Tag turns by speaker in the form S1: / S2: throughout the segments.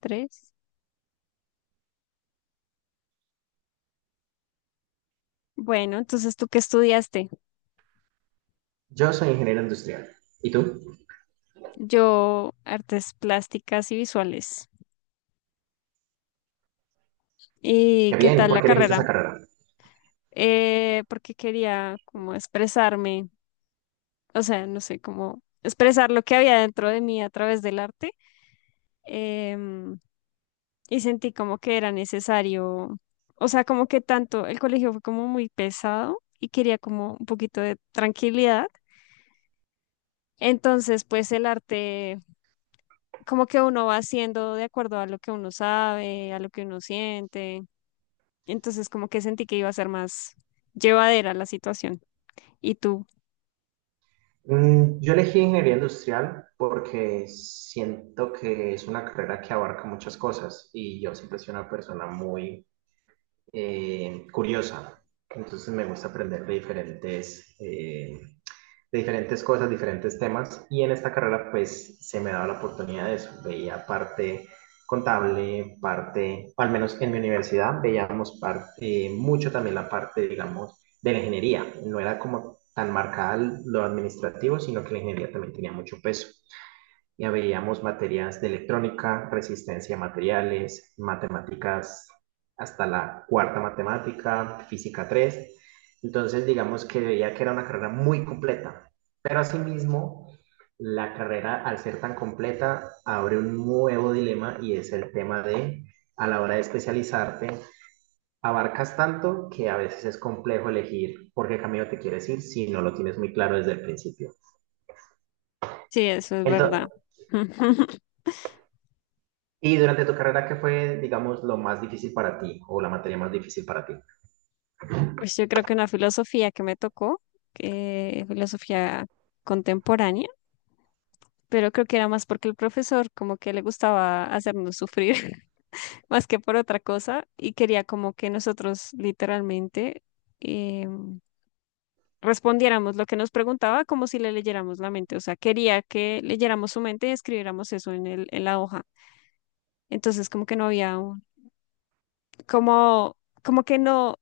S1: Tres. Bueno, entonces, ¿tú qué estudiaste?
S2: Yo soy ingeniero industrial. ¿Y tú?
S1: Yo, artes plásticas y visuales. ¿Y
S2: Qué
S1: qué
S2: bien,
S1: tal
S2: ¿por
S1: la
S2: qué elegiste
S1: carrera?
S2: esa carrera?
S1: Porque quería como expresarme, o sea, no sé, como expresar lo que había dentro de mí a través del arte. em, y sentí como que era necesario, o sea, como que tanto el colegio fue como muy pesado y quería como un poquito de tranquilidad. Entonces, pues el arte como que uno va haciendo de acuerdo a lo que uno sabe, a lo que uno siente. Entonces, como que sentí que iba a ser más llevadera la situación. Y tú,
S2: Mm, yo elegí ingeniería industrial porque siento que es una carrera que abarca muchas cosas y yo siempre soy una persona muy curiosa. Entonces me gusta aprender de diferentes cosas, diferentes temas, y en esta carrera pues se me daba la oportunidad de eso, veía parte contable, parte, al menos en mi universidad, veíamos parte, mucho también la parte, digamos, de la ingeniería, no era como tan marcada lo administrativo, sino que la ingeniería también tenía mucho peso. Ya veíamos materias de electrónica, resistencia a materiales, matemáticas hasta la cuarta matemática, física tres. Entonces, digamos que veía que era una carrera muy completa, pero asimismo, la carrera al ser tan completa abre un nuevo dilema y es el tema de, a la hora de especializarte, abarcas tanto que a veces es complejo elegir por qué camino te quieres ir si no lo tienes muy claro desde el principio.
S1: sí, eso es
S2: Entonces,
S1: verdad.
S2: y durante tu carrera, ¿qué fue, digamos, lo más difícil para ti o la materia más difícil para ti?
S1: Pues yo creo que una filosofía que me tocó, que filosofía contemporánea, pero creo que era más porque el profesor como que le gustaba hacernos sufrir más que por otra cosa y quería como que nosotros literalmente em, respondiéramos lo que nos preguntaba como si le leyéramos la mente. O sea, quería que leyéramos su mente y escribiéramos eso en en la hoja. Entonces, como que no había un, como, como que no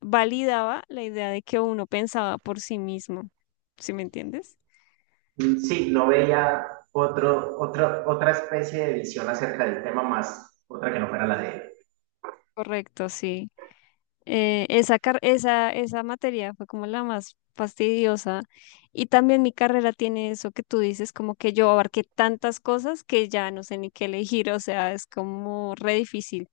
S1: validaba la idea de que uno pensaba por sí mismo. ¿Sí me entiendes?
S2: Mm, sí, no veía otro otra especie de visión acerca del tema más, otra que no fuera la de él.
S1: Correcto, sí. Esa materia fue como la más fastidiosa. Y también mi carrera tiene eso que tú dices, como que yo abarqué tantas cosas que ya no sé ni qué elegir, o sea, es como re difícil.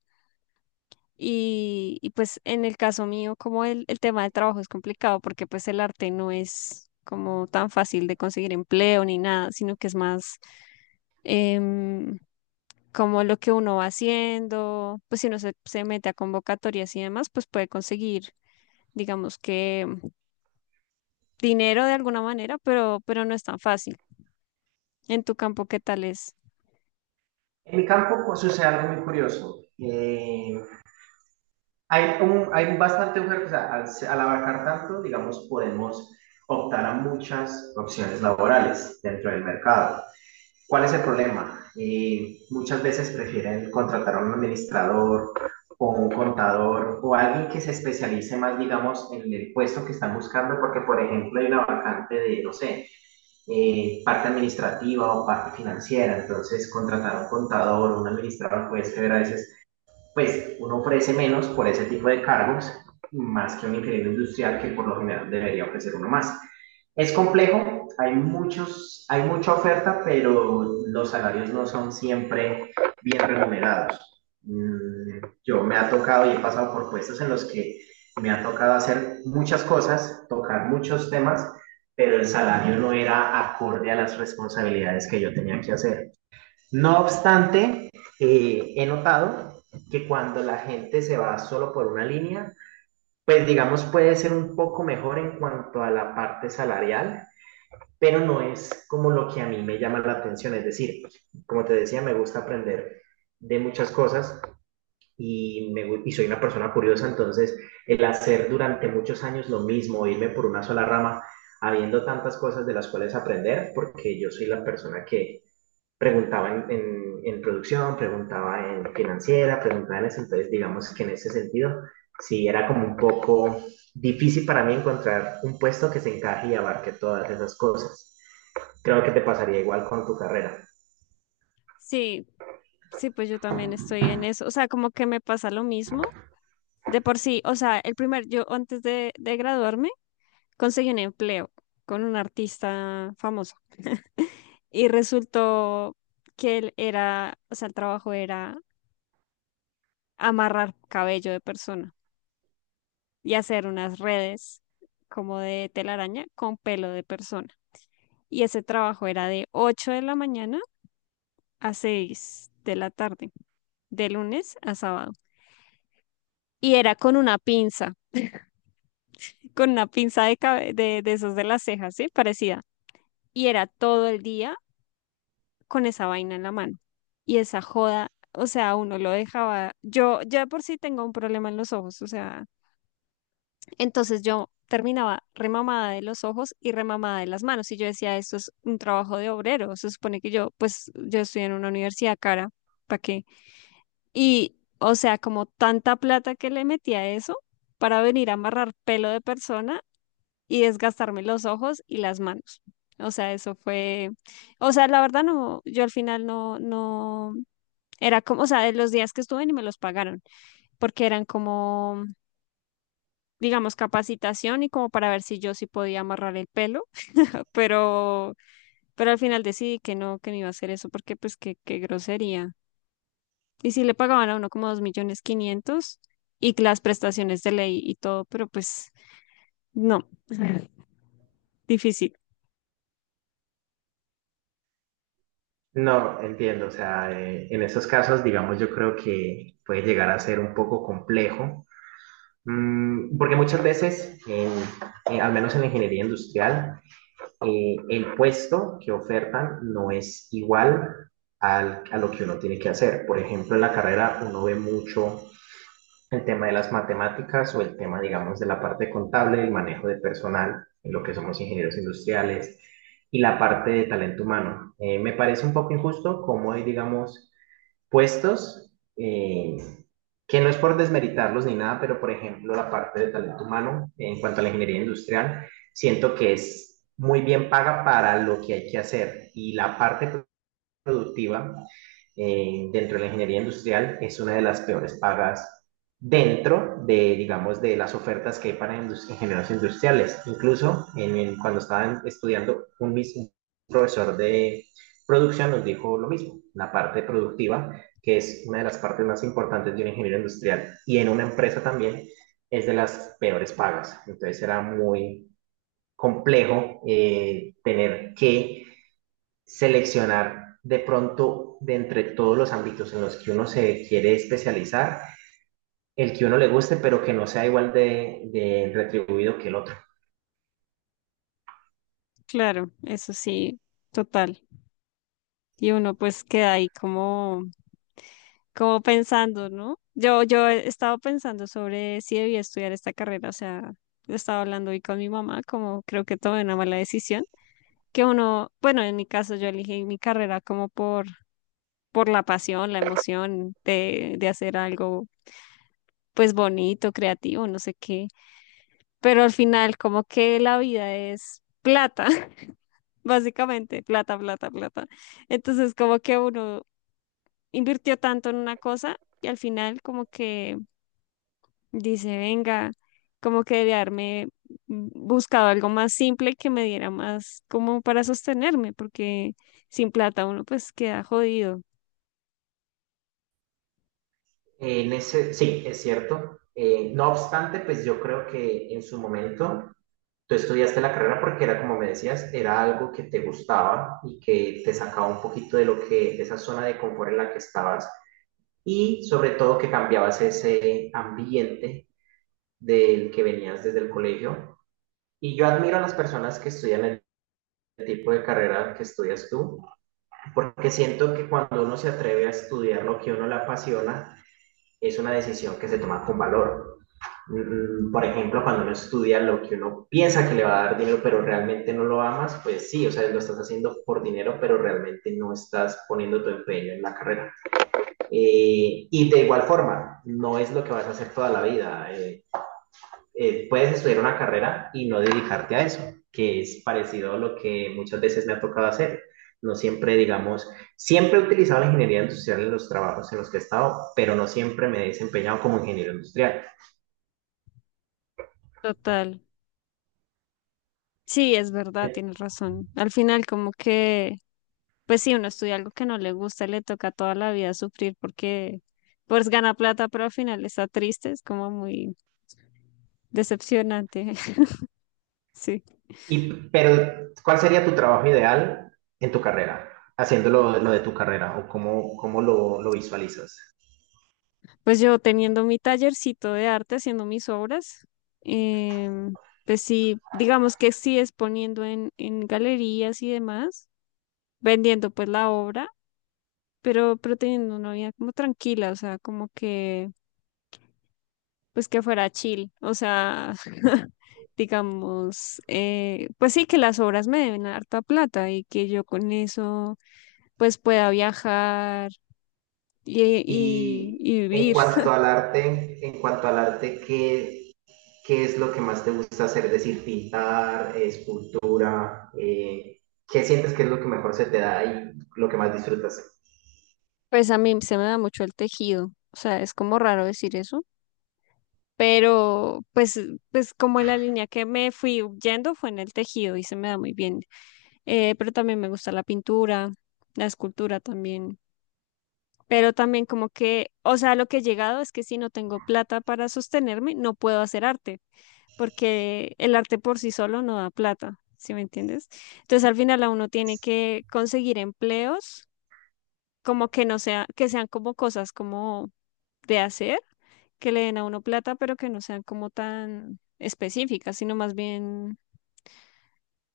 S1: Y pues en el caso mío, como el tema del trabajo es complicado porque pues el arte no es como tan fácil de conseguir empleo ni nada, sino que es más em, como lo que uno va haciendo, pues si uno se mete a convocatorias y demás, pues puede conseguir digamos que dinero de alguna manera, pero no es tan fácil. En tu campo, ¿qué tal es?
S2: En mi campo pues, sucede algo muy curioso. Hay, un, hay bastante oferta, o sea, al abarcar tanto, digamos, podemos optar a muchas opciones laborales dentro del mercado. ¿Cuál es el problema? Muchas veces prefieren contratar a un administrador o un contador o alguien que se especialice más, digamos, en el puesto que están buscando, porque, por ejemplo, hay una vacante de, no sé, parte administrativa o parte financiera, entonces contratar a un contador o un administrador puede ser a veces pues uno ofrece menos por ese tipo de cargos, más que un ingeniero industrial que por lo general debería ofrecer uno más. Es complejo, hay, muchos, hay mucha oferta, pero los salarios no son siempre bien remunerados. Mm, yo me ha tocado y he pasado por puestos en los que me ha tocado hacer muchas cosas, tocar muchos temas, pero el salario no era acorde a las responsabilidades que yo tenía que hacer. No obstante, he notado que cuando la gente se va solo por una línea, pues digamos puede ser un poco mejor en cuanto a la parte salarial, pero no es como lo que a mí me llama la atención. Es decir, como te decía, me gusta aprender de muchas cosas y, me, y soy una persona curiosa, entonces el hacer durante muchos años lo mismo, irme por una sola rama, habiendo tantas cosas de las cuales aprender, porque yo soy la persona que preguntaba en, en producción, preguntaba en financiera, preguntaba en eso, entonces digamos que en ese sentido sí era como un poco difícil para mí encontrar un puesto que se encaje y abarque todas esas cosas. Creo que te pasaría igual con tu carrera.
S1: Sí, sí, pues yo también estoy en eso. O sea, como que me pasa lo mismo. De por sí, o sea, yo antes de graduarme, conseguí un empleo con un artista famoso. Y resultó que él era, o sea, el trabajo era amarrar cabello de persona y hacer unas redes como de telaraña con pelo de persona. Y ese trabajo era de 8 de la mañana a 6 de la tarde, de lunes a sábado. Y era con una pinza de esos de las cejas, ¿sí? Parecida. Y era todo el día con esa vaina en la mano. Y esa joda, o sea, uno lo dejaba. Yo ya por sí tengo un problema en los ojos, o sea, entonces yo terminaba remamada de los ojos y remamada de las manos. Y yo decía, esto es un trabajo de obrero. Se supone que yo, pues, yo estoy en una universidad cara, ¿para qué? Y, o sea, como tanta plata que le metí a eso para venir a amarrar pelo de persona y desgastarme los ojos y las manos. O sea, eso fue, o sea, la verdad no, yo al final no, no, era como, o sea, de los días que estuve ni me los pagaron, porque eran como, digamos, capacitación y como para ver si yo sí podía amarrar el pelo, pero, pero al final decidí que no iba a hacer eso, porque pues qué grosería. Y sí le pagaban a uno como 2.500.000 y las prestaciones de ley y todo, pero pues no, difícil,
S2: No, entiendo, o sea, en esos casos, digamos, yo creo que puede llegar a ser un poco complejo. Mm, porque muchas veces, al menos en la ingeniería industrial, el puesto que ofertan no es igual al, a lo que uno tiene que hacer. Por ejemplo, en la carrera uno ve mucho el tema de las matemáticas o el tema, digamos, de la parte contable, el manejo de personal, en lo que somos ingenieros industriales, y la parte de talento humano. Me parece un poco injusto cómo hoy digamos, puestos, eh, que no es por desmeritarlos ni nada, pero por ejemplo la parte de talento humano en cuanto a la ingeniería industrial, siento que es muy bien paga para lo que hay que hacer y la parte productiva dentro de la ingeniería industrial es una de las peores pagas dentro de, digamos, de las ofertas que hay para ingenieros industriales. Incluso en cuando estaban estudiando, un mismo profesor de producción nos dijo lo mismo, la parte productiva, que es una de las partes más importantes de un ingeniero industrial y en una empresa también es de las peores pagas. Entonces era muy complejo tener que seleccionar de pronto de entre todos los ámbitos en los que uno se quiere especializar, el que uno le guste, pero que no sea igual de retribuido que el otro.
S1: claro, eso sí, total. Y uno pues queda ahí como pensando, ¿no? Yo he estado pensando sobre si debía estudiar esta carrera, o sea, he estado hablando hoy con mi mamá, como creo que tomé una mala decisión, que uno, bueno, en mi caso yo elegí mi carrera como por la pasión, la emoción de hacer algo pues bonito, creativo, no sé qué. Pero al final como que la vida es plata, básicamente, plata, plata, plata. Entonces como que uno invirtió tanto en una cosa y al final como que dice, venga, como que debe haberme buscado algo más simple que me diera más como para sostenerme, porque sin plata uno pues queda jodido,
S2: En ese, sí, es cierto. No obstante, pues yo creo que en su momento tú estudiaste la carrera porque era, como me decías, era algo que te gustaba y que te sacaba un poquito de lo que, de esa zona de confort en la que estabas y sobre todo que cambiabas ese ambiente del que venías desde el colegio. Y yo admiro a las personas que estudian el tipo de carrera que estudias tú, porque siento que cuando uno se atreve a estudiar lo que a uno le apasiona, es una decisión que se toma con valor. Mm, por ejemplo, cuando uno estudia lo que uno piensa que le va a dar dinero, pero realmente no lo amas, pues sí, o sea, lo estás haciendo por dinero, pero realmente no estás poniendo tu empeño en la carrera. Y de igual forma, no es lo que vas a hacer toda la vida. Puedes estudiar una carrera y no dedicarte a eso, que es parecido a lo que muchas veces me ha tocado hacer. No siempre, digamos, siempre he utilizado la ingeniería industrial en los trabajos en los que he estado, pero no siempre me he desempeñado como ingeniero industrial.
S1: total. Sí, es verdad, tienes razón. Al final como que pues si uno estudia algo que no le gusta, le toca toda la vida sufrir porque pues gana plata, pero al final está triste, es como muy decepcionante. Sí.
S2: Y, pero, ¿cuál sería tu trabajo ideal en tu carrera? Haciendo lo de tu carrera o cómo, cómo lo visualizas.
S1: Pues yo teniendo mi tallercito de arte, haciendo mis obras, em, pues sí, digamos que sí exponiendo en galerías y demás, vendiendo pues la obra, pero teniendo una vida como tranquila, o sea, como que pues que fuera chill, o sea, digamos, pues sí que las obras me deben harta plata y que yo con eso pues pueda viajar y, y,
S2: Y
S1: y
S2: en
S1: vivir.
S2: cuanto al arte, en cuanto al arte, ¿qué, ¿qué es lo que más te gusta hacer? Es decir, pintar, escultura, ¿qué sientes que es lo que mejor se te da y lo que más disfrutas?
S1: Pues a mí se me da mucho el tejido, o sea, es como raro decir eso, pero pues como la línea que me fui yendo fue en el tejido y se me da muy bien. Pero también me gusta la pintura, la escultura también. Pero también como que, o sea, lo que he llegado es que si no tengo plata para sostenerme, no puedo hacer arte, porque el arte por sí solo no da plata, ¿sí me entiendes? Entonces al final a uno tiene que conseguir empleos, como que no sea, que sean como cosas como de hacer, que le den a uno plata, pero que no sean como tan específicas, sino más bien,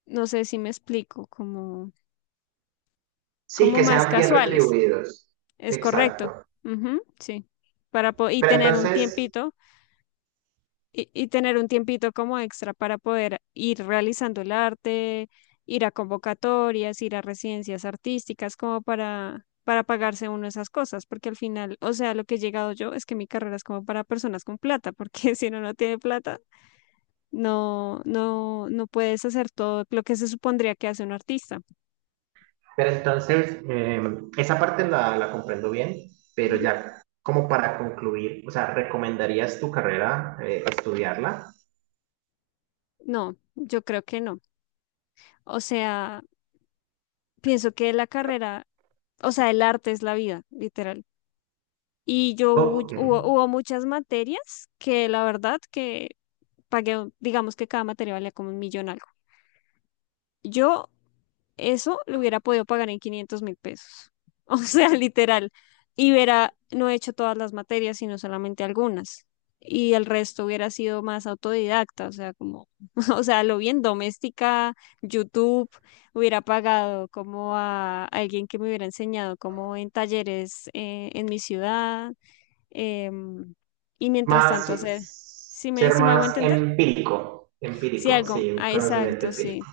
S1: no sé si me explico, como,
S2: Sí,
S1: como
S2: que
S1: más
S2: sean bien
S1: casuales.
S2: retribuidos.
S1: Es correcto.
S2: Exacto.
S1: Ujú, sí. Para po- y
S2: Pero
S1: tener un
S2: entonces,
S1: tiempito y tener un tiempito como extra para poder ir realizando el arte, ir a convocatorias, ir a residencias artísticas, como para pagarse uno esas cosas, porque al final, o sea, lo que he llegado yo es que mi carrera es como para personas con plata, porque si uno no tiene plata, no, no, no puedes hacer todo lo que se supondría que hace un artista.
S2: pero entonces esa parte la, la comprendo bien, pero
S1: Ujú.
S2: ya como para concluir, o sea, ¿recomendarías tu carrera estudiarla?
S1: No, yo creo que no. O sea, pienso que la carrera, o sea, el arte es la vida, literal. Y yo hu-
S2: Ok.
S1: hubo, hubo muchas materias que la verdad que pagué, digamos que cada materia valía como un millón algo. Yo eso lo hubiera podido pagar en 500.000 pesos. O sea, literal. Y hubiera, no he hecho todas las materias, sino solamente algunas. Y el resto hubiera sido más autodidacta, o sea, como, o sea, lo bien doméstica, YouTube, hubiera pagado como a alguien que me hubiera enseñado como en talleres en mi ciudad em, y mientras tanto hacer,
S2: Más,
S1: si me,
S2: ser
S1: si me hago
S2: más
S1: entender,
S2: empírico,
S1: si
S2: empírico,
S1: algo,
S2: sí,
S1: ah,
S2: conocimiento
S1: exacto,
S2: empírico.
S1: sí,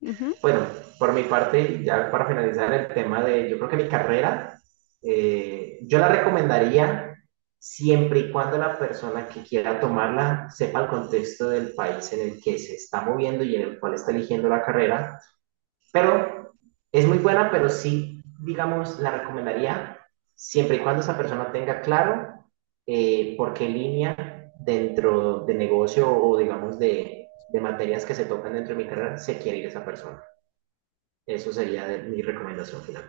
S1: ujú,
S2: Bueno, por mi parte, ya para finalizar el tema de, yo creo que mi carrera, yo la recomendaría siempre y cuando la persona que quiera tomarla sepa el contexto del país en el que se está moviendo y en el cual está eligiendo la carrera. Pero es muy buena, pero sí, digamos, la recomendaría siempre y cuando esa persona tenga claro por qué línea dentro de negocio o, digamos, de materias que se tocan dentro de mi carrera se quiere ir esa persona. Eso sería mi recomendación final.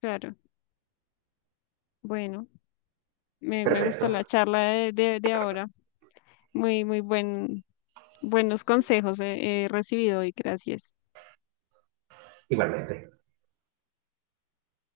S1: claro, bueno, me
S2: Perfecto,
S1: gustó la charla de ahora, muy, muy buenos consejos he recibido y gracias.
S2: igualmente.